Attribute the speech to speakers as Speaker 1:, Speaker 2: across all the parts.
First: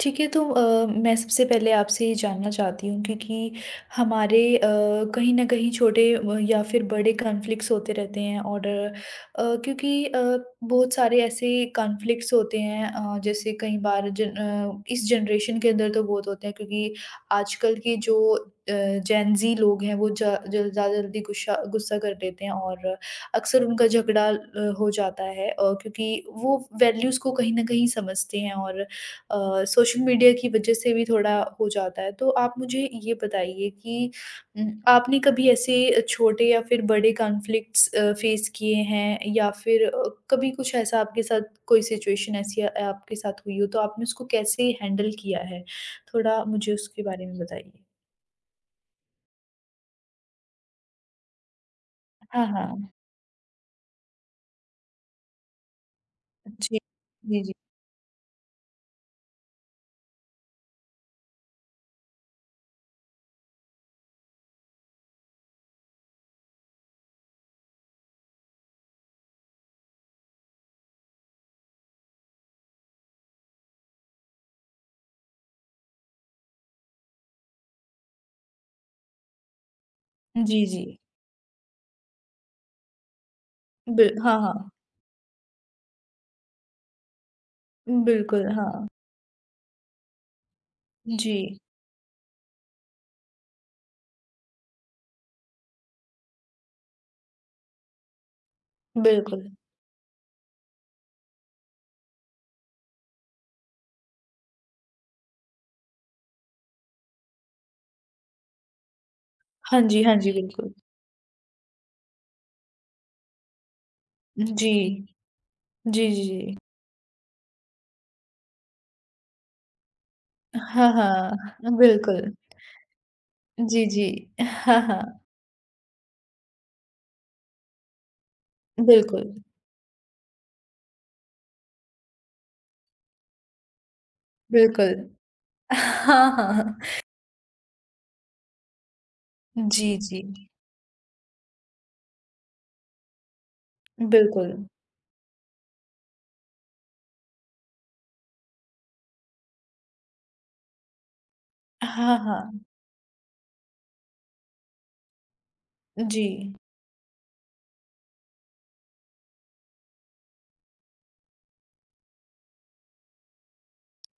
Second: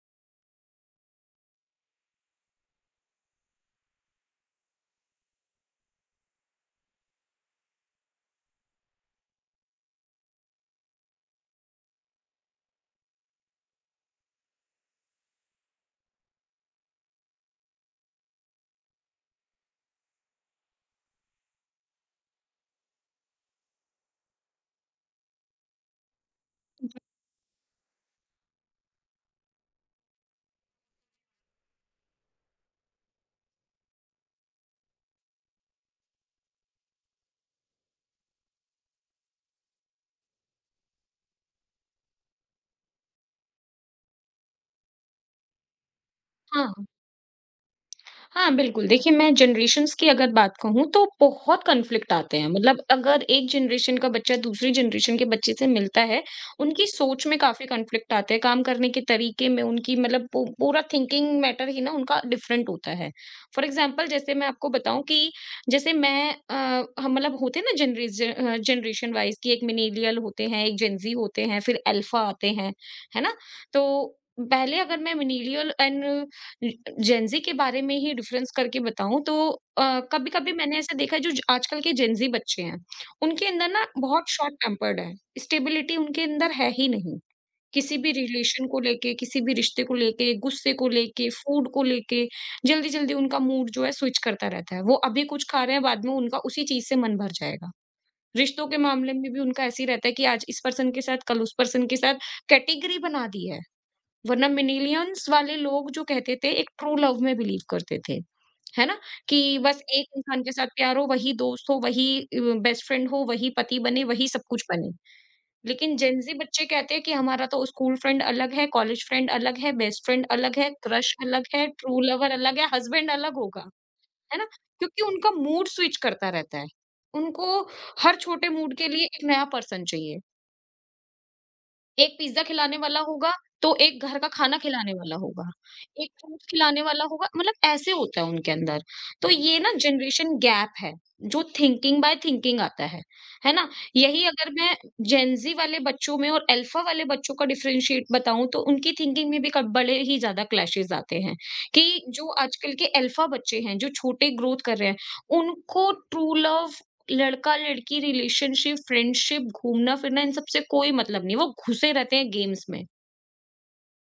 Speaker 1: ठीक है, तो मैं सबसे पहले आपसे ये जानना चाहती हूँ क्योंकि हमारे कहीं न कहीं छोटे या फिर बड़े कॉन्फ्लिक्ट्स होते रहते हैं और क्योंकि बहुत सारे ऐसे कॉन्फ्लिक्ट्स होते हैं जैसे कई बार इस जनरेशन के अंदर तो बहुत होते हैं क्योंकि आजकल के जो अ, जेन ज़ी लोग हैं वो जा ज ज़्यादा जल्दी गुस्सा गुस्सा कर लेते हैं और अक्सर उनका झगड़ा हो जाता है क्योंकि वो वैल्यूज़ को कहीं न कहीं समझते हैं और सोशल मीडिया की वजह से भी थोड़ा हो जाता है। तो आप मुझे ये बताइए कि आपने कभी ऐसे छोटे या फिर बड़े कॉन्फ्लिक्ट्स फेस किए हैं या फिर कभी कुछ ऐसा आपके साथ कोई सिचुएशन ऐसी आपके साथ हुई हो तो आपने उसको कैसे हैंडल किया है? थोड़ा
Speaker 2: हाँ,
Speaker 1: मुझे उसके बारे में बताइए।
Speaker 2: हाँ, बिल्कुल। देखिए, मैं जनरेशंस की अगर बात कहूँ तो बहुत कॉन्फ्लिक्ट आते
Speaker 1: हाँ,
Speaker 2: हैं। मतलब
Speaker 1: हाँ।
Speaker 2: अगर एक जनरेशन का बच्चा दूसरी जनरेशन के बच्चे से मिलता है,
Speaker 1: जी।
Speaker 2: उनकी सोच में
Speaker 1: जी, जी।
Speaker 2: काफ़ी कॉन्फ्लिक्ट आते हैं, काम करने के तरीके में उनकी मतलब पू पूरा थिंकिंग मैटर ही ना उनका डिफरेंट होता है। फॉर एग्ज़ाम्पल जैसे मैं आपको बताऊँ कि जैसे हम मतलब होते हैं ना जनरेशन वाइज़ कि एक मिलेनियल होते हैं, एक जेन ज़ी होते हैं, फिर अल्फ़ा आते हैं, है ना? तो पहले अगर मैं मिलेनियल एंड जेनज़ी के बारे में ही डिफरेंस करके बताऊँ तो कभी-कभी
Speaker 1: जी,
Speaker 2: मैंने
Speaker 1: जी।
Speaker 2: ऐसा देखा है जो ज आजकल के जेनज़ी बच्चे हैं, उनके अंदर ना
Speaker 1: बिल
Speaker 2: बहुत
Speaker 1: हाँ,
Speaker 2: शॉर्ट
Speaker 1: हाँ।
Speaker 2: टेम्पर्ड है, स्टेबिलिटी उनके अंदर है ही नहीं। किसी भी
Speaker 1: बिल्कुल,
Speaker 2: रिलेशन को
Speaker 1: हाँ।
Speaker 2: लेके, किसी भी रिश्ते को लेके, गुस्से को लेके,
Speaker 1: जी,
Speaker 2: फूड को लेके, जल्दी-जल्दी उनका मूड जो है स्विच करता रहता है। वो अभी कुछ खा रहे हैं, बाद में उनका उसी चीज़ से मन भर जाएगा। रिश्तों के मामले में भी
Speaker 1: बिल्कुल।
Speaker 2: उनका ऐसे ही रहता है कि आज इस पर्सन के साथ, कल उस पर्सन के साथ, कैटेगरी बना दी है। वरना मिनिलियंस वाले लोग जो कहते थे एक ट्रू लव में बिलीव करते थे। है ना? कि
Speaker 1: हाँ
Speaker 2: बस
Speaker 1: जी,
Speaker 2: एक
Speaker 1: हाँ जी,
Speaker 2: इंसान के साथ
Speaker 1: बिल्कुल।
Speaker 2: प्यार हो, वही दोस्त हो, वही बेस्ट फ्रेंड हो, वही पति बने, वही सब कुछ
Speaker 1: जी।
Speaker 2: बने। लेकिन
Speaker 1: जी,
Speaker 2: जेन
Speaker 1: जी,
Speaker 2: ज़ी
Speaker 1: जी।
Speaker 2: बच्चे कहते हैं कि हमारा तो स्कूल फ्रेंड अलग है, कॉलेज फ्रेंड अलग है, बेस्ट फ्रेंड अलग है,
Speaker 1: हाँ,
Speaker 2: क्रश अलग है,
Speaker 1: हाँ।
Speaker 2: ट्रू लवर
Speaker 1: बिल्कुल।
Speaker 2: अलग है, हस्बैंड अलग होगा।
Speaker 1: जी, जी।
Speaker 2: है ना?
Speaker 1: हाँ,
Speaker 2: क्योंकि
Speaker 1: हाँ।
Speaker 2: उनका मूड स्विच करता रहता है। उनको हर छोटे मूड के लिए एक
Speaker 1: बिल्कुल,
Speaker 2: नया पर्सन चाहिए। एक पिज़्ज़ा खिलाने वाला होगा, तो एक घर का खाना खिलाने
Speaker 1: बिल्कुल।
Speaker 2: वाला होगा, एक
Speaker 1: हाँ,
Speaker 2: फ्रूट
Speaker 1: हाँ। हाँ।
Speaker 2: खिलाने वाला होगा, मतलब ऐसे होता है उनके अंदर। तो ये ना
Speaker 1: जी, जी।
Speaker 2: जनरेशन गैप है, जो थिंकिंग बाय थिंकिंग आता है ना? यही अगर
Speaker 1: बिल्कुल।
Speaker 2: मैं जेन ज़ी वाले बच्चों में और अल्फ़ा वाले बच्चों का डिफरेंशिएट बताऊँ, तो उनकी थिंकिंग में भी क बड़े ही ज़्यादा क्लैशेज़ आते हैं कि
Speaker 1: हाँ,
Speaker 2: जो
Speaker 1: हाँ।
Speaker 2: आजकल के अल्फ़ा बच्चे हैं, जो छोटे ग्रोथ कर रहे हैं, उनको
Speaker 1: जी।
Speaker 2: ट्रू लव लड़का-लड़की रिलेशनशिप, फ्रेंडशिप, घूमना-फिरना इन सब से कोई मतलब नहीं, वो घुसे रहते हैं गेम्स में।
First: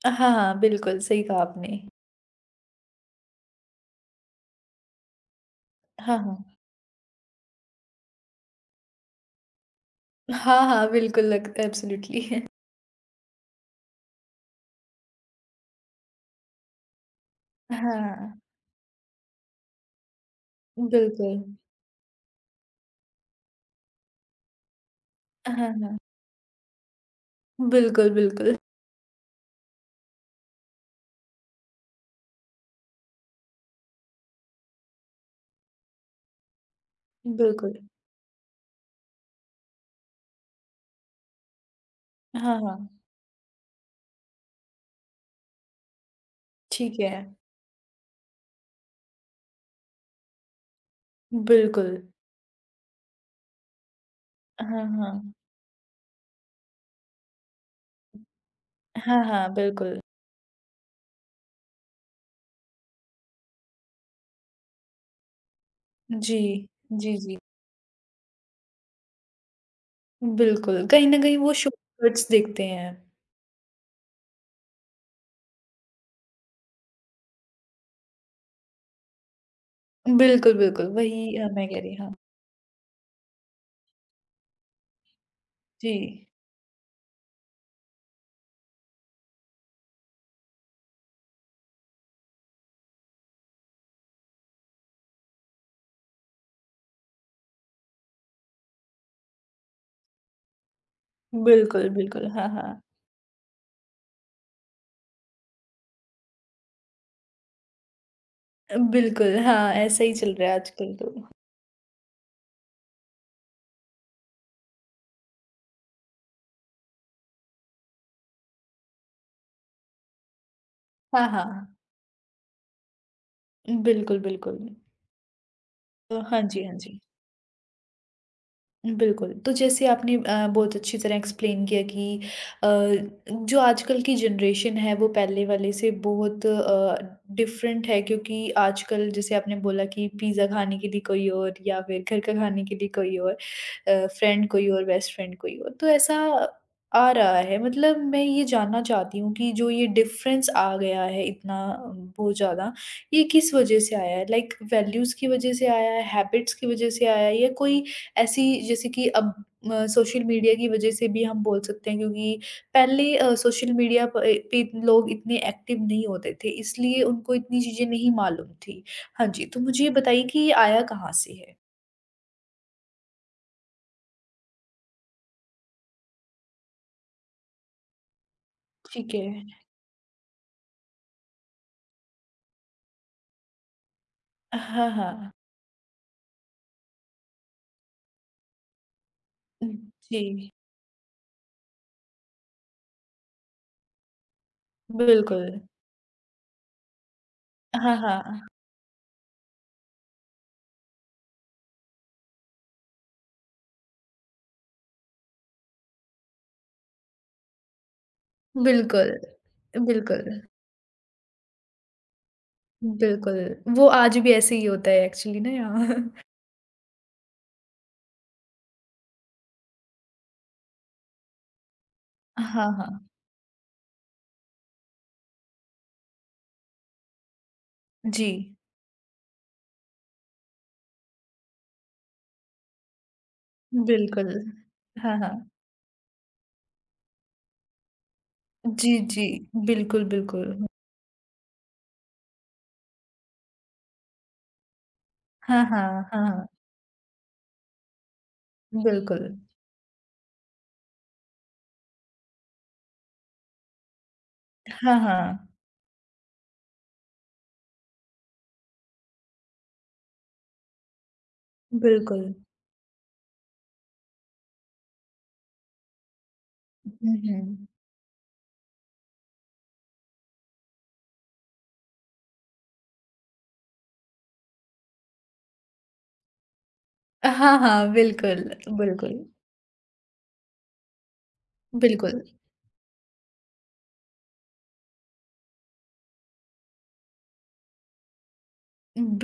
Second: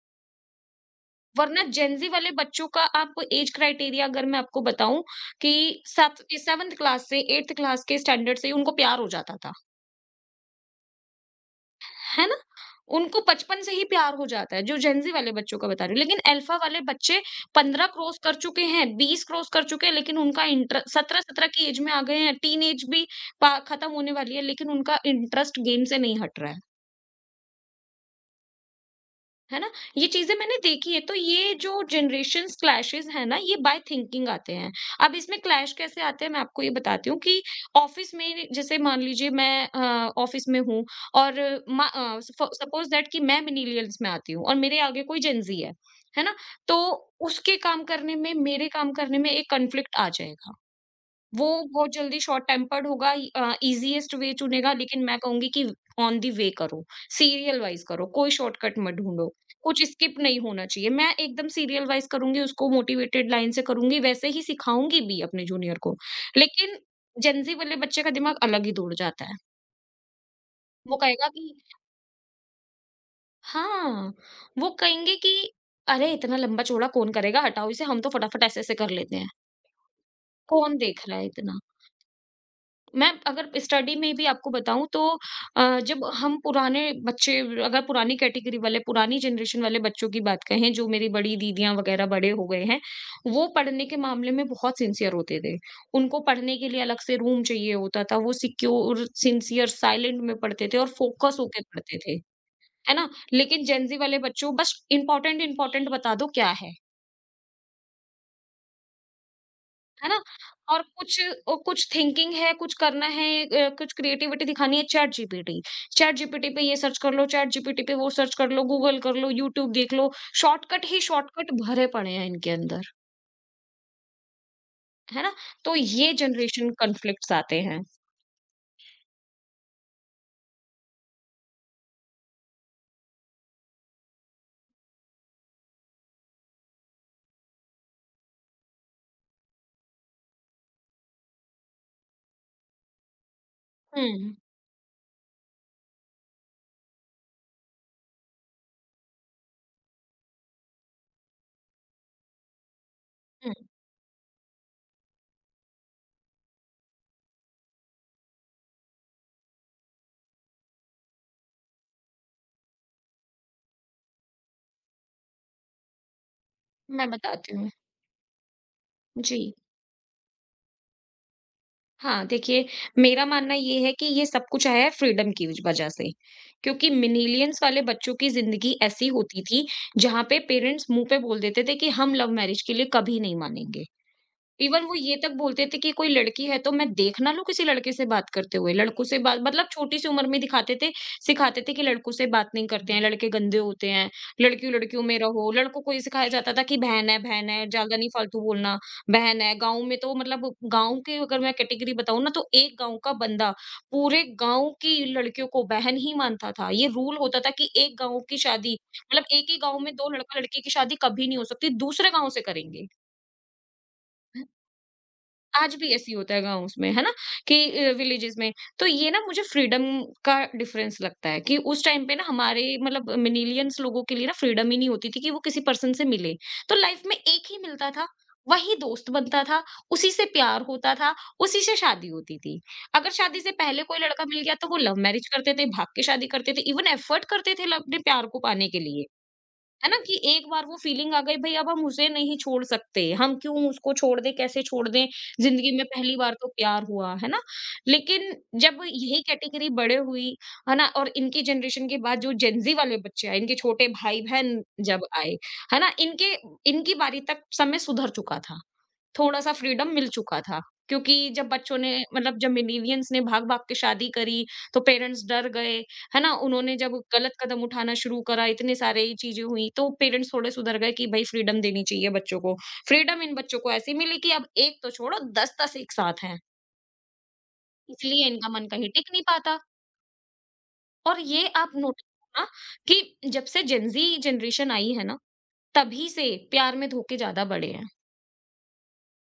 Speaker 1: हाँ, हाँ। बिल्कुल, सही कहा
Speaker 2: वरना
Speaker 1: आपने।
Speaker 2: जेन ज़ी वाले बच्चों का आप ऐज क्राइटेरिया अगर मैं आपको बताऊँ कि
Speaker 1: हाँ,
Speaker 2: सात
Speaker 1: हाँ।
Speaker 2: 7th क्लास से 8th क्लास के स्टैंडर्ड से ही उनको प्यार हो जाता था,
Speaker 1: हाँ, हाँ। बिल्कुल लग
Speaker 2: है ना?
Speaker 1: एब्सोल्यूटली।
Speaker 2: उनको बचपन से ही प्यार हो जाता है, जो जेन ज़ी वाले बच्चों का बता रही हूँ। लेकिन अल्फा वाले बच्चे 15 क्रॉस
Speaker 1: हाँ,
Speaker 2: कर चुके हैं, 20 क्रॉस कर चुके हैं, लेकिन उनका इंटर
Speaker 1: बिल्कुल।
Speaker 2: 17-17 की ऐज में आ गए हैं, टीन ऐज भी पा खत्म होने वाली है, लेकिन उनका
Speaker 1: हाँ,
Speaker 2: इंटरेस्ट गेम से
Speaker 1: हाँ।
Speaker 2: नहीं हट रहा है।
Speaker 1: बिल्कुल, बिल्कुल।
Speaker 2: है ना? ये चीज़ें मैंने देखी है, तो ये जो जनरेशंस क्लैशेस हैं ना, ये बाय थिंकिंग आते हैं। अब इसमें क्लैश कैसे आते हैं, मैं आपको ये बताती हूँ कि
Speaker 1: बिल्कुल।
Speaker 2: ऑफ़िस में जैसे मान लीजिए ऑफ़िस में हूँ और मा अ, सपो
Speaker 1: हाँ,
Speaker 2: सपोज़
Speaker 1: हाँ।
Speaker 2: दैट कि मैं मिलेनियल्स में आती हूँ और मेरे आगे कोई जेन ज़ी है ना? तो
Speaker 1: ठीक है।
Speaker 2: उसके काम करने में, मेरे काम करने में एक कॉन्फ्लिक्ट आ जाएगा। वो बहुत
Speaker 1: बिल्कुल।
Speaker 2: जल्दी शॉर्ट टेम्पर्ड होगा, ईज़ीएस्ट वे चुनेगा,
Speaker 1: हाँ,
Speaker 2: लेकिन मैं
Speaker 1: हाँ।
Speaker 2: कहूँगी कि ऑन द वे करो, सीरियल वाइज़ करो, कोई शॉर्टकट मत
Speaker 1: हाँ,
Speaker 2: ढूँढो,
Speaker 1: हाँ।
Speaker 2: कुछ
Speaker 1: बिल्कुल।
Speaker 2: स्किप नहीं होना चाहिए। मैं एकदम सीरियल वाइज़ करूँगी, उसको मोटिवेटेड लाइन से करूँगी, वैसे ही सिखाऊँगी भी अपने जूनियर को।
Speaker 1: जी।
Speaker 2: लेकिन
Speaker 1: जी, जी।
Speaker 2: जेन ज़ी वाले बच्चे का दिमाग अलग ही दौड़ जाता है।
Speaker 1: बिल्कुल,
Speaker 2: वो
Speaker 1: कहीं न
Speaker 2: कहेगा
Speaker 1: कहीं
Speaker 2: कि
Speaker 1: वो शॉर्टकट्स देखते हैं।
Speaker 2: हाँ, वो कहेंगे कि अरे! इतना लंबा चौड़ा कौन करेगा? हटाओ इसे, हम तो फटाफट ऐसे-ऐसे कर लेते हैं।
Speaker 1: बिल्कुल,
Speaker 2: कौन
Speaker 1: बिल्कुल,
Speaker 2: देख रहा है
Speaker 1: वही
Speaker 2: इतना?
Speaker 1: मैं कह रही हाँ,
Speaker 2: मैं अगर स्टडी में भी आपको बताऊँ तो
Speaker 1: जी।
Speaker 2: जब हम पुराने बच्चे, अगर पुरानी कैटेगरी वाले पुरानी जनरेशन वाले बच्चों की बात कहें, जो मेरी बड़ी दीदियां वगैरह बड़े हो गए हैं, वो पढ़ने के मामले में बहुत सिंसियर होते थे। उनको पढ़ने के लिए अलग से रूम चाहिए होता था, वो सिक्योर सिंसियर साइलेंट में पढ़ते थे और फोकस होके
Speaker 1: बिल्कुल,
Speaker 2: पढ़ते थे,
Speaker 1: बिल्कुल, हाँ, हाँ।
Speaker 2: है ना? लेकिन जेंजी वाले बच्चों, बस इंपॉर्टेंट इंपॉर्टेंट बता दो क्या है
Speaker 1: बिल्कुल, हाँ, ऐसा
Speaker 2: है
Speaker 1: ही
Speaker 2: ना?
Speaker 1: चल रहा है
Speaker 2: और
Speaker 1: आजकल तो।
Speaker 2: कुछ थिंकिंग है, कुछ करना है, कुछ क्रिएटिविटी दिखानी है, चैट जीपीटी। चैट जीपीटी पे ये सर्च कर लो, चैट जीपीटी पे वो सर्च कर लो, गूगल कर लो, यूट्यूब देख लो, शॉर्टकट ही
Speaker 1: हाँ, हाँ,
Speaker 2: शॉर्टकट
Speaker 1: हाँ,
Speaker 2: भरे पड़े हैं इनके अंदर,
Speaker 1: बिल्कुल, बिल्कुल।
Speaker 2: है ना? तो ये
Speaker 1: तो हाँ जी,
Speaker 2: जनरेशन
Speaker 1: हाँ जी।
Speaker 2: कॉन्फ्लिक्ट्स आते हैं।
Speaker 1: बिल्कुल, तो जैसे आपने बहुत अच्छी तरह एक्सप्लेन किया कि अ, जो आजकल की जनरेशन है वो पहले वाले से बहुत डिफरेंट है क्योंकि आजकल जैसे आपने बोला कि पिज़्ज़ा खाने के लिए कोई और या फिर घर का खाने के लिए कोई और
Speaker 2: हुँ,
Speaker 1: फ्रेंड कोई और, बेस्ट फ्रेंड कोई और, तो ऐसा आ रहा है। मतलब मैं ये जानना चाहती हूँ कि जो ये डिफरेंस आ गया है इतना बहुत ज़्यादा, ये
Speaker 2: हुँ,
Speaker 1: किस वजह से आया है? लाइक वैल्यूज़ की वजह से आया है, हैबिट्स की वजह से आया है या कोई ऐसी जैसे कि अब सोशल मीडिया की वजह से भी हम बोल सकते हैं क्योंकि पहले सोशल मीडिया प पे लोग इतने एक्टिव नहीं होते थे, इसलिए
Speaker 2: मैं
Speaker 1: उनको
Speaker 2: बताती
Speaker 1: इतनी
Speaker 2: हूँ।
Speaker 1: चीज़ें नहीं मालूम थी। हाँ
Speaker 2: जी।
Speaker 1: जी, तो मुझे ये बताइए कि ये आया कहाँ से है?
Speaker 2: हाँ, देखिए, मेरा मानना ये है कि ये सब कुछ आया है फ्रीडम की वजह से। क्योंकि मिलेनियल्स वाले बच्चों की ज़िंदगी ऐसी
Speaker 1: ठीक
Speaker 2: होती
Speaker 1: है।
Speaker 2: थी, जहाँ पे पेरेंट्स मुँह पे बोल देते थे कि हम लव मैरिज के लिए कभी नहीं मानेंगे। इवन
Speaker 1: हाँ,
Speaker 2: वो ये तक
Speaker 1: हाँ।
Speaker 2: बोलते थे कि कोई लड़की है तो मैं देख ना लूँ किसी लड़के से बात करते हुए, लड़कों से बात मतलब
Speaker 1: उम,
Speaker 2: छोटी सी उम्र में
Speaker 1: जी,
Speaker 2: दिखाते थे, सिखाते थे कि लड़कों से बात नहीं करते हैं, लड़के गंदे होते हैं, लड़कियों-लड़कियों में रहो।
Speaker 1: बिल्कुल।
Speaker 2: लड़कों को ये सिखाया जाता था कि बहन है,
Speaker 1: हाँ,
Speaker 2: ज़्यादा नहीं फालतू
Speaker 1: हाँ।
Speaker 2: बोलना, बहन है। गाँव में तो मतलब गाँव की अगर मैं कैटेगरी बताऊँ ना, तो एक गाँव का बंदा पूरे गाँव की लड़कियों को बहन ही मानता था। ये रूल होता था कि एक गाँव की शादी
Speaker 1: बिल्कुल,
Speaker 2: मतलब एक ही गाँव में 2
Speaker 1: बिल्कुल,
Speaker 2: लड़का-लड़की की शादी कभी नहीं हो सकती, दूसरे गाँव से करेंगे।
Speaker 1: बिल्कुल। वो आज भी ऐसे ही होता है एक्चुअली ना
Speaker 2: आज भी
Speaker 1: यहाँ।
Speaker 2: ऐसे ही होता है गाँव उसमें, है ना? कि विलेजेस में। तो ये ना मुझे फ्रीडम का डिफरेंस लगता है कि उस टाइम पे ना हमारे
Speaker 1: हाँ, हाँ।
Speaker 2: मतलब मिलेनियल्स लोगों के लिए ना फ्रीडम ही नहीं होती थी कि वो किसी पर्सन से मिले। तो लाइफ में एक ही मिलता था,
Speaker 1: जी,
Speaker 2: वही दोस्त बनता था, उसी से प्यार होता था, उसी से शादी होती थी। अगर शादी से पहले कोई लड़का
Speaker 1: बिल्कुल।
Speaker 2: मिल गया तो वो लव
Speaker 1: हाँ,
Speaker 2: मैरिज
Speaker 1: हाँ।
Speaker 2: करते थे, भाग के शादी करते थे, इवन एफर्ट करते थे ल अपने प्यार को पाने के
Speaker 1: जी,
Speaker 2: लिए।
Speaker 1: जी।
Speaker 2: है ना?
Speaker 1: बिल्कुल,
Speaker 2: कि एक
Speaker 1: बिल्कुल।
Speaker 2: बार वो फीलिंग आ गई, भाई अब हम उसे नहीं छोड़ सकते, हम क्यों उसको छोड़ दें, कैसे छोड़ दें,
Speaker 1: हाँ,
Speaker 2: जिंदगी में
Speaker 1: हाँ,
Speaker 2: पहली बार तो
Speaker 1: हाँ,
Speaker 2: प्यार हुआ है ना। लेकिन जब यही
Speaker 1: बिल्कुल।
Speaker 2: कैटेगरी बड़े हुई, है ना, और इनकी जनरेशन के बाद जो जेंजी वाले बच्चे आए, इनके छोटे भाई बहन
Speaker 1: हाँ,
Speaker 2: जब आए,
Speaker 1: हाँ,
Speaker 2: है ना, इनके इनकी बारी तक समय सुधर चुका था, थोड़ा-सा फ्रीडम मिल चुका था। क्योंकि जब बच्चों ने
Speaker 1: बिल्कुल।
Speaker 2: मतलब जब मिलेनियल्स ने भाग-भाग के शादी करी, तो पेरेंट्स डर गए, है ना? उन्होंने जब
Speaker 1: हुँ,
Speaker 2: गलत कदम
Speaker 1: हुँ।
Speaker 2: उठाना शुरू करा, इतनी सारी चीज़ें हुई, तो पेरेंट्स थोड़े सुधर गए कि भई फ्रीडम देनी चाहिए बच्चों को। फ्रीडम इन बच्चों को ऐसी मिली कि अब एक तो छोड़ो, 10-10 एक साथ हैं,
Speaker 1: हाँ, हाँ,
Speaker 2: इसलिए
Speaker 1: बिल्कुल,
Speaker 2: इनका मन कहीं टिक
Speaker 1: बिल्कुल,
Speaker 2: नहीं पाता। और ये आप नोटिस
Speaker 1: बिल्कुल।
Speaker 2: करना कि जब से जेन ज़ी जनरेशन आई है ना, तभी से प्यार में धोखे ज़्यादा बढ़े हैं।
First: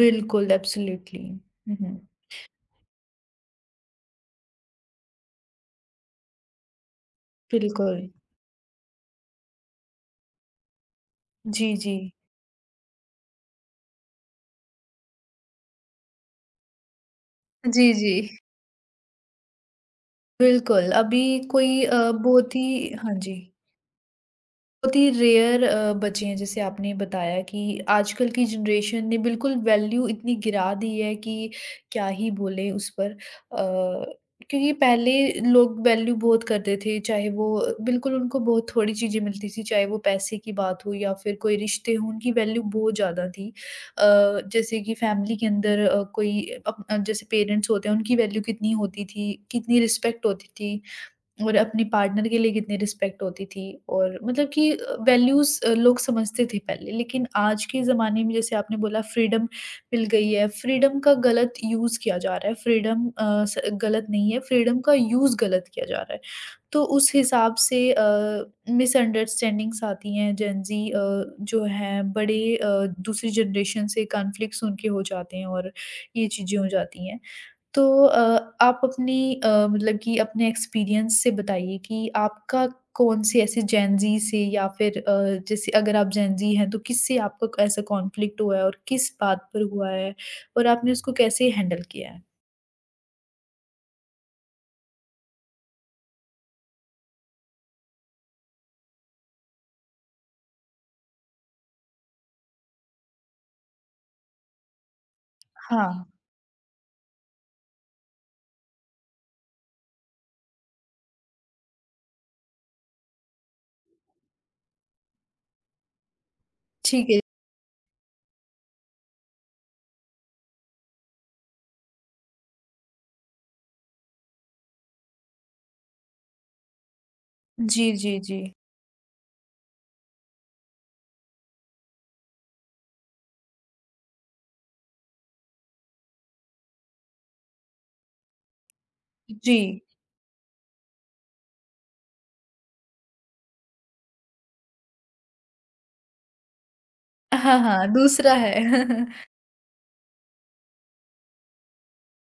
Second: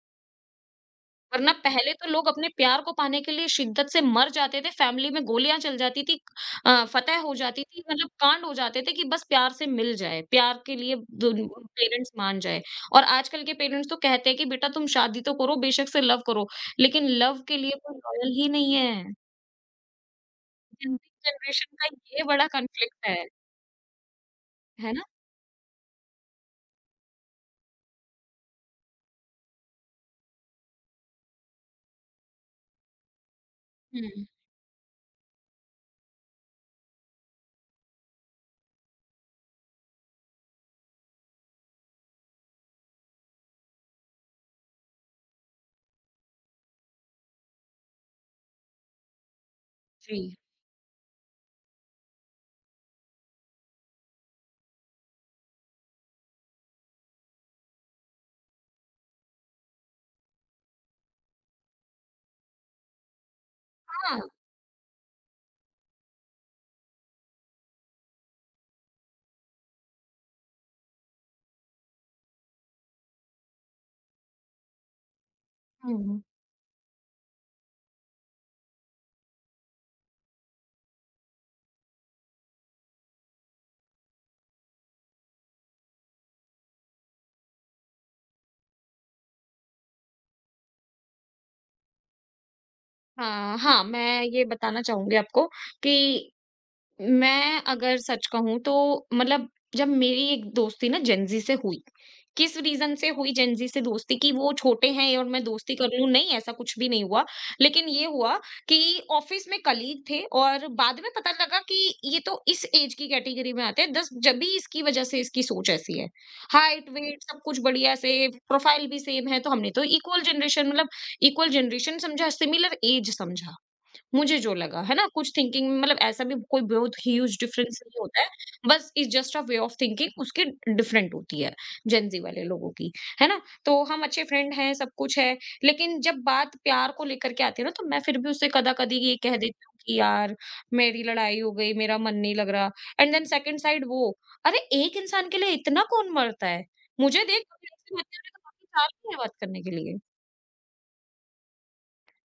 Speaker 1: बिल्कुल, एब्सोल्यूटली।
Speaker 2: वरना
Speaker 1: हुँ,
Speaker 2: पहले
Speaker 1: हुँ,
Speaker 2: तो लोग अपने प्यार को पाने के लिए शिद्दत से मर जाते थे, फैमिली में गोलियाँ चल जाती थी, फतह हो जाती थी,
Speaker 1: बिल्कुल।
Speaker 2: मतलब कांड हो जाते थे कि बस प्यार से मिल जाए, प्यार के लिए दुन
Speaker 1: जी, जी।
Speaker 2: पेरेंट्स मान जाए। और आजकल के पेरेंट्स तो कहते हैं कि बेटा तुम शादी तो करो, बेशक से लव करो, लेकिन लव के लिए
Speaker 1: जी,
Speaker 2: कोई
Speaker 1: जी,
Speaker 2: लॉयल ही नहीं है।
Speaker 1: बिल्कुल। अभी
Speaker 2: जनरेशन
Speaker 1: कोई
Speaker 2: का ये बड़ा
Speaker 1: बहुत ही
Speaker 2: कॉन्फ्लिक्ट
Speaker 1: हाँ जी।
Speaker 2: है
Speaker 1: बहुत
Speaker 2: ना?
Speaker 1: ही रेयर बचे हैं जैसे आपने बताया कि आजकल की जनरेशन ने बिल्कुल वैल्यू इतनी गिरा दी है कि क्या ही बोलें उस पर
Speaker 2: हुँ,
Speaker 1: क्योंकि पहले लोग वैल्यू बहुत करते थे चाहे वो बिल्कुल उनको बहुत थोड़ी चीज़ें मिलती थी चाहे वो पैसे की बात हो या फिर कोई रिश्ते हों उनकी वैल्यू बहुत ज़्यादा थी अ, जैसे कि फैमिली के अंदर कोई जैसे पेरेंट्स होते हैं उनकी वैल्यू कितनी होती थी कितनी
Speaker 2: जी।
Speaker 1: रिस्पेक्ट होती थी और अपने पार्टनर के लिए कितनी रिस्पेक्ट होती थी और मतलब कि वैल्यूज़ लोग समझते थे पहले। लेकिन आज के ज़माने में जैसे आपने बोला फ्रीडम मिल गई है, फ्रीडम का गलत यूज़ किया जा रहा है। फ्रीडम अ, स गलत
Speaker 2: हाँ।
Speaker 1: नहीं है, फ्रीडम का यूज़ गलत किया जा रहा है। तो उस हिसाब से मिसअंडरस्टैंडिंग्स आती हैं, जेन ज़ी जो हैं बड़े दूसरी जनरेशन से कॉन्फ्लिक्ट्स उनके हो जाते हैं और
Speaker 2: हुँ,
Speaker 1: ये चीज़ें हो जाती हैं। तो आप अपनी मतलब कि अपने एक्सपीरियंस से बताइए कि आपका कौन-सी ऐसे जेन ज़ी से या फिर जैसे अगर आप जेन ज़ी हैं, तो किससे आपका क ऐसा कॉन्फ्लिक्ट हुआ है और किस बात पर हुआ है? और आपने उसको कैसे हैंडल किया है?
Speaker 2: हाँ, हाँ, मैं ये बताना चाहूँगी आपको कि मैं अगर सच कहूँ तो मतलब, जब मेरी एक दोस्ती ना जेनजी से हुई, किस रीज़न से हुई जेनजी से दोस्ती, कि वो छोटे हैं और मैं दोस्ती कर
Speaker 1: हाँ,
Speaker 2: लूँ, नहीं ऐसा कुछ भी नहीं हुआ। लेकिन ये हुआ कि ऑफ़िस में कलीग थे और बाद में पता लगा कि ये तो इस ऐज की कैटेगरी में आते हैं, 10 जब भी इसकी वज़ह से इसकी सोच ऐसी है। हाइट,
Speaker 1: ठीक है।
Speaker 2: वेट सब कुछ बढ़िया से, प्रोफ़ाइल भी सेम है, तो हमने तो इक्वल जनरेशन मतलब इक्वल जनरेशन समझा, सिमिलर ऐज समझा। मुझे जो लगा, है ना? कुछ थिंकिंग मतलब ऐसा भी कोई बहुत ह्यूज डिफरेंस
Speaker 1: जी,
Speaker 2: नहीं
Speaker 1: जी,
Speaker 2: होता है,
Speaker 1: जी।
Speaker 2: बस it's just a way of thinking उसकी डिफरेंट होती है, जेन ज़ी वाले लोगों की, है ना? तो हम अच्छे फ्रेंड हैं, सब कुछ है, लेकिन जब बात प्यार को लेकर के आती है ना, तो मैं फिर भी उससे कदा-कदी ये कह देती
Speaker 1: जी।
Speaker 2: हूँ कि यार मेरी लड़ाई हो गई, मेरा मन नहीं लग रहा, एंड देन सेकंड साइड वो, अरे एक इंसान के लिए इतना कौन मरता है? मुझे देख
Speaker 1: हाँ,
Speaker 2: कभी
Speaker 1: हाँ,
Speaker 2: ऐसे मत कर, मैं
Speaker 1: दूसरा
Speaker 2: तो
Speaker 1: है।
Speaker 2: काफ़ी साल की है बात करने के लिए।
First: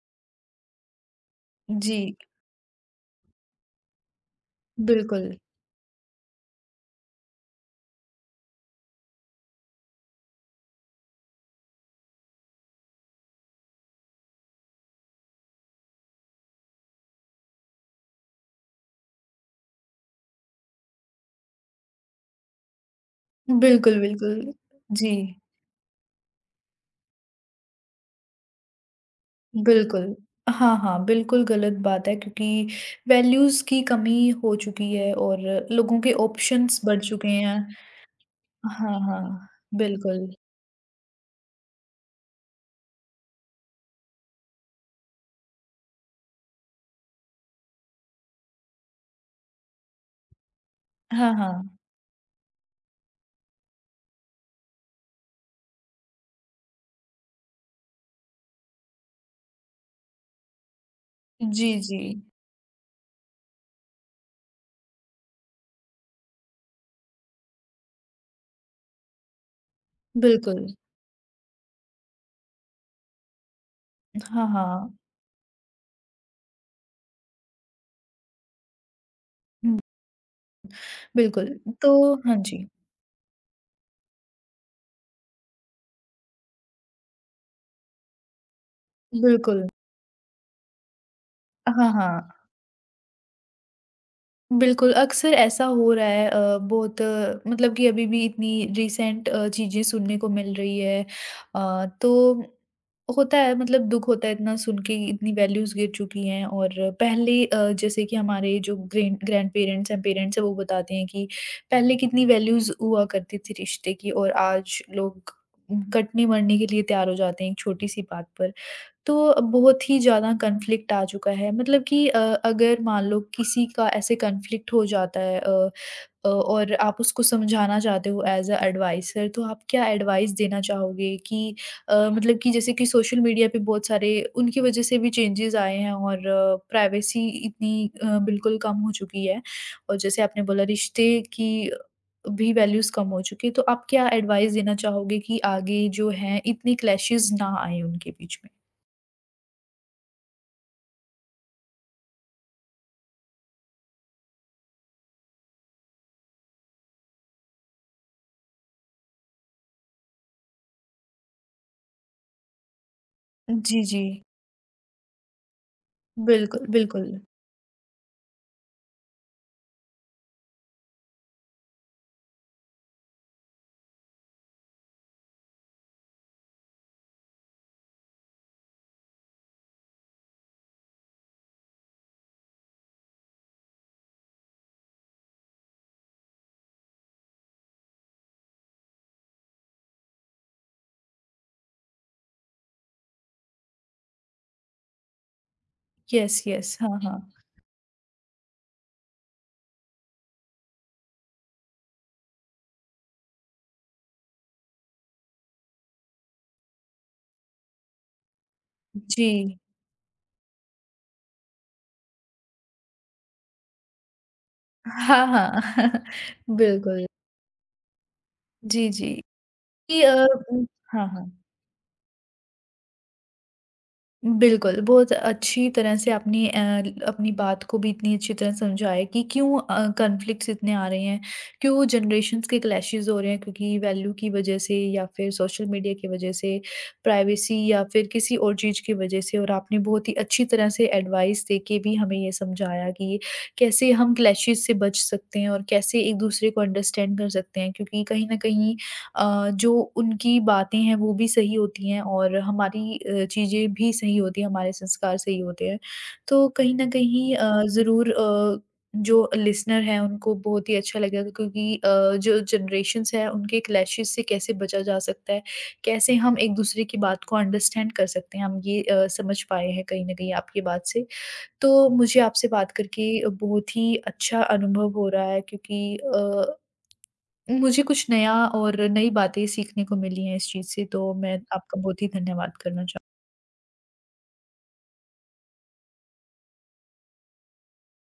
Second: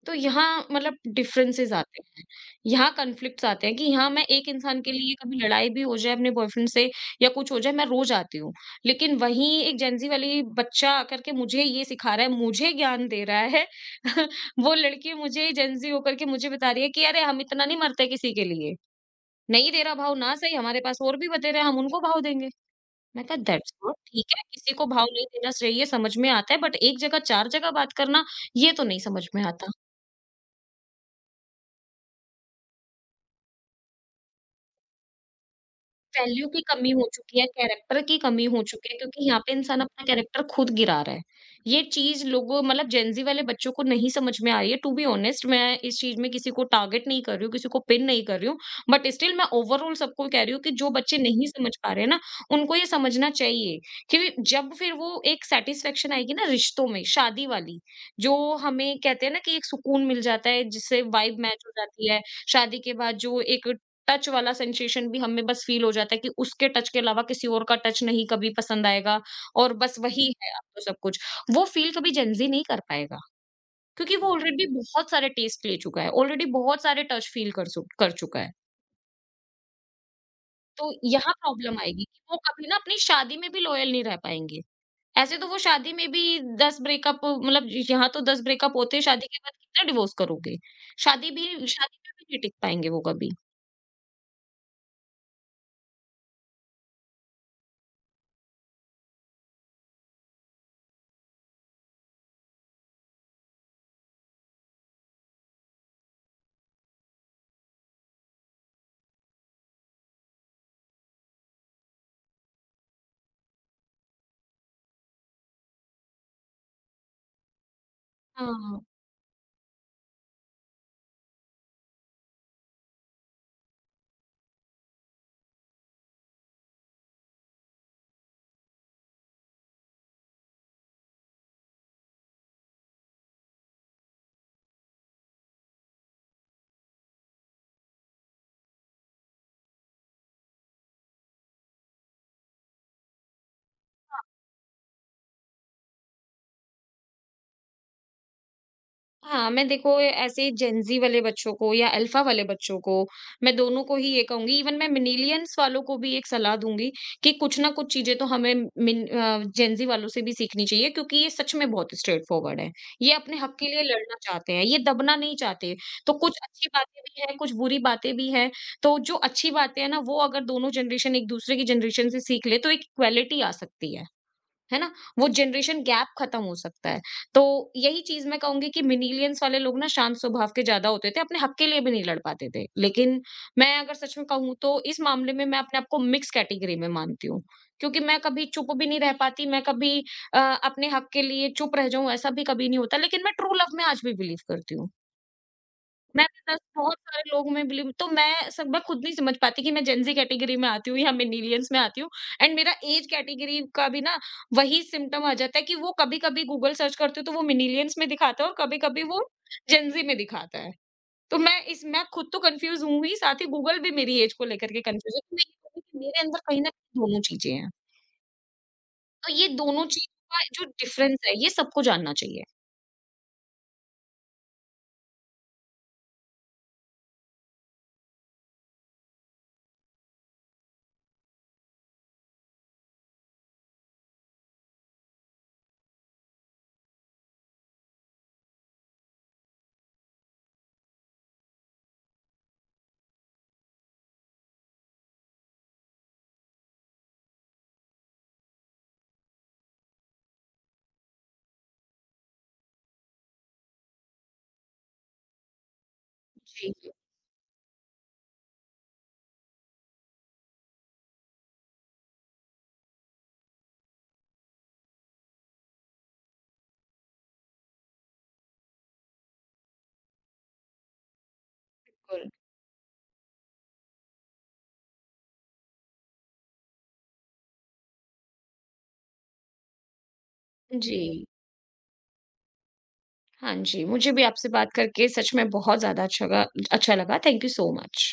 Speaker 2: तो यहाँ मतलब डिफरेंसेस आते
Speaker 1: जी,
Speaker 2: हैं। यहाँ कॉन्फ्लिक्ट्स आते हैं कि यहाँ मैं एक इंसान के लिए
Speaker 1: बिल्कुल।
Speaker 2: कभी लड़ाई भी हो जाए अपने बॉयफ्रेंड से या कुछ हो जाए, मैं रो जाती हूँ। लेकिन वहीं एक जेनज़ी वाली बच्चा आकर के मुझे ये सिखा रहा है, मुझे ज्ञान दे रहा है। वो लड़की मुझे जेनज़ी होकर के मुझे बता रही है कि अरे, हम इतना नहीं मरते किसी के लिए। नहीं दे रहा भाव ना सही, हमारे पास और भी बतेरे हैं, हम उनको भाव देंगे। मैं कहा दैट्स गुड,
Speaker 1: बिल्कुल,
Speaker 2: ठीक है,
Speaker 1: बिल्कुल।
Speaker 2: किसी को भाव
Speaker 1: जी।
Speaker 2: नहीं देना चाहिए, समझ में आता है, बट एक जगह, 4 जगह बात करना, ये तो नहीं समझ में आता।
Speaker 1: बिल्कुल। हाँ, हाँ, बिल्कुल गलत बात है क्योंकि वैल्यूज़ की कमी हो चुकी है और लोगों के
Speaker 2: वैल्यू की
Speaker 1: ऑप्शंस
Speaker 2: कमी
Speaker 1: बढ़
Speaker 2: हो
Speaker 1: चुके
Speaker 2: चुकी है,
Speaker 1: हैं।
Speaker 2: कैरेक्टर की कमी हो चुकी है,
Speaker 1: हाँ,
Speaker 2: क्योंकि यहाँ
Speaker 1: हाँ,
Speaker 2: पे इंसान अपना
Speaker 1: बिल्कुल।
Speaker 2: कैरेक्टर खुद गिरा रहा है। ये चीज़ लोगों मतलब जेन ज़ी वाले बच्चों को नहीं समझ में आ रही है। टू बी ऑनेस्ट, मैं इस चीज़ में किसी को टारगेट नहीं कर रही हूँ, किसी को पिन नहीं कर रही हूँ, बट स्टिल मैं ओवरऑल सबको कह रही हूँ कि जो बच्चे
Speaker 1: हाँ,
Speaker 2: नहीं समझ
Speaker 1: हाँ।
Speaker 2: पा रहे हैं ना, उनको ये समझना चाहिए कि जब फिर वो एक सैटिस्फैक्शन आएगी ना रिश्तों में, शादी वाली, जो हमें कहते हैं ना कि एक सुकून मिल जाता है, जिससे वाइब मैच
Speaker 1: जी,
Speaker 2: हो
Speaker 1: जी।
Speaker 2: जाती है। शादी के बाद जो एक टच वाला सेंसेशन भी हमें बस फ़ील हो जाता है कि उसके टच के अलावा किसी और का टच नहीं कभी पसंद आएगा, और बस वही है अब
Speaker 1: बिल्कुल।
Speaker 2: तो सब कुछ। वो फ़ील कभी जेन ज़ी नहीं कर पाएगा, क्योंकि वो
Speaker 1: हाँ,
Speaker 2: ऑलरेडी
Speaker 1: हाँ।
Speaker 2: बहुत सारे टेस्ट ले चुका है, ऑलरेडी बहुत सारे टच फ़ील कर चुका है।
Speaker 1: हुँ,
Speaker 2: तो यहाँ
Speaker 1: बिल्कुल।
Speaker 2: प्रॉब्लम आएगी
Speaker 1: तो
Speaker 2: कि वो
Speaker 1: हाँ
Speaker 2: कभी
Speaker 1: जी,
Speaker 2: ना अपनी शादी में भी लॉयल नहीं रह पाएँगे। ऐसे तो वो शादी में भी 10 ब्रेकअप मतलब यहाँ तो 10 ब्रेकअप होते हैं, शादी के बाद
Speaker 1: बिल्कुल।
Speaker 2: कितने डिवोर्स करोगे? शादी भी
Speaker 1: हाँ,
Speaker 2: शादी में भी
Speaker 1: हाँ।
Speaker 2: नहीं टिक पाएँगे वो कभी।
Speaker 1: बिल्कुल, अक्सर ऐसा हो रहा है बहुत मतलब कि अभी भी इतनी रिसेंट चीज़ें सुनने को मिल रही है। तो होता है मतलब दुःख होता है इतना सुन के कि इतनी वैल्यूज़ गिर चुकी हैं और पहले जैसे कि हमारे जो ग्रैंडपेरेंट्स हैं, पेरेंट्स हैं वो बताते हैं कि पहले कितनी वैल्यूज़ हुआ करती थी रिश्ते की और आज लोग कटने-मरने के लिए तैयार हो जाते हैं एक छोटी-सी बात पर।
Speaker 2: हाँ।
Speaker 1: तो बहुत ही ज़्यादा कॉन्फ्लिक्ट आ चुका है मतलब कि अगर मान लो किसी का ऐसे कॉन्फ्लिक्ट हो जाता है और आप उसको समझाना चाहते हो एज़ अ एडवाइसर तो आप क्या एडवाइस देना चाहोगे कि मतलब कि जैसे कि सोशल मीडिया पे बहुत सारे उनकी वजह से भी चेंजेस आए हैं और प्राइवेसी इतनी बिल्कुल कम हो चुकी है और जैसे आपने बोला रिश्ते की भी वैल्यूज़ कम हो चुकी है तो आप क्या एडवाइस देना चाहोगे कि आगे जो हैं इतनी क्लैशेस ना आए उनके बीच में?
Speaker 2: हाँ, मैं देखो ऐसे जेनज़ी वाले बच्चों को या अल्फ़ा वाले बच्चों को, मैं दोनों को ही ये कहूँगी, इवन मैं मिलेनियल्स वालों को भी एक सलाह दूँगी कि कुछ ना कुछ चीज़ें तो हमें जेनज़ी वालों से भी सीखनी चाहिए, क्योंकि ये सच में बहुत स्ट्रेट फॉरवर्ड हैं। ये अपने हक के लिए
Speaker 1: जी, जी।
Speaker 2: लड़ना चाहते हैं, ये दबना नहीं चाहते। तो कुछ
Speaker 1: बिल्कुल,
Speaker 2: अच्छी बातें
Speaker 1: बिल्कुल।
Speaker 2: भी हैं, कुछ बुरी बातें भी हैं। तो जो अच्छी बातें हैं ना, वो अगर दोनों जनरेशन एक-दूसरे की जनरेशन से सीख ले, तो एक इक्वालिटी आ सकती है। है ना? वो जनरेशन गैप खत्म हो सकता है। तो यही चीज़ मैं कहूँगी कि मिलेनियल्स वाले लोग ना शांत स्वभाव के ज़्यादा होते थे, अपने हक के लिए भी नहीं लड़ पाते थे। लेकिन मैं अगर सच में कहूँ तो इस मामले में मैं अपने आप को मिक्स कैटेगरी में मानती हूँ। क्योंकि मैं कभी चुप भी नहीं रह पाती, मैं कभी अ, अपने हक के लिए चुप रह जाऊँ ऐसा भी कभी नहीं होता। लेकिन मैं ट्रू लव में आज भी बिलीव करती हूँ।
Speaker 1: यस,
Speaker 2: मैंने 10
Speaker 1: यस।
Speaker 2: बहुत
Speaker 1: हाँ, हाँ।
Speaker 2: सारे लोग में बिलीव तो मैं खुद नहीं समझ पाती कि मैं जेन ज़ी कैटेगरी में आती हूँ या मिलेनियल्स में आती हूँ। एंड मेरा ऐज कैटेगरी का भी ना वही सिम्पटम आ जाता है कि वो कभी-कभी गूगल सर्च करती हूँ, तो वो मिलेनियल्स में दिखाता है, और कभी-कभी वो
Speaker 1: जी।
Speaker 2: जेन ज़ी में दिखाता है। तो मैं खुद तो कन्फ्यूज़ हूँ ही, साथ ही गूगल भी मेरी ऐज को लेकर के कन्फ्यूज़ है।
Speaker 1: हाँ,
Speaker 2: तो मैं ये कहूँगी
Speaker 1: हाँ।
Speaker 2: कि मेरे अंदर कहीं न कहीं
Speaker 1: बिल्कुल।
Speaker 2: दोनों चीज़ें हैं।
Speaker 1: जी, जी।
Speaker 2: तो ये दोनों
Speaker 1: कि अ,
Speaker 2: चीज़ों का जो
Speaker 1: उम हाँ,
Speaker 2: डिफ़रेंस
Speaker 1: हाँ।
Speaker 2: है, ये सबको जानना चाहिए।
Speaker 1: बिल्कुल, बहुत अच्छी तरह से आपने अ, ल अपनी बात को भी इतनी अच्छी तरह समझाया है कि क्यों कॉन्फ्लिक्ट्स इतने आ रहे हैं, क्यों जनरेशंस के क्लैशेज़ हो रहे हैं क्योंकि वैल्यू की वजह से या फिर सोशल मीडिया की वजह से, प्राइवेसी या फिर किसी और चीज़ की वजह से और आपने बहुत ही अच्छी तरह से एडवाइस देके भी हमें ये समझाया कि कैसे हम क्लैशेज़ से बच सकते हैं और कैसे एक-दूसरे को अंडरस्टैंड कर सकते हैं क्योंकि कहीं न कहीं जो उनकी बातें हैं वो भी सही होती हैं और हमारी चीज़ें भी सही होती हैं, हमारे संस्कार सही होते हैं। तो
Speaker 2: जी,
Speaker 1: कहीं न कहीं ज़रूर जो लिसनर हैं उनको बहुत ही अच्छा लगेगा क्योंकि जो जनरेशन्स हैं उनके क्लैशेज़ से कैसे बचा जा सकता है, कैसे हम एक-दूसरे की बात को अंडरस्टैंड कर सकते हैं, हम ये समझ पाए हैं कहीं न कहीं आपकी बात से। तो मुझे
Speaker 2: बिल्कुल।
Speaker 1: आपसे बात करके बहुत ही अच्छा अनुभव हो रहा है क्योंकि मुझे कुछ नया और नई बातें सीखने को मिली हैं इस चीज़ से, तो
Speaker 2: जी।
Speaker 1: मैं आपका बहुत ही धन्यवाद करना चाहूँगी।
Speaker 2: हाँ जी, मुझे भी आपसे बात करके सच में बहुत ज़्यादा अच्छा लगा। Thank you so much.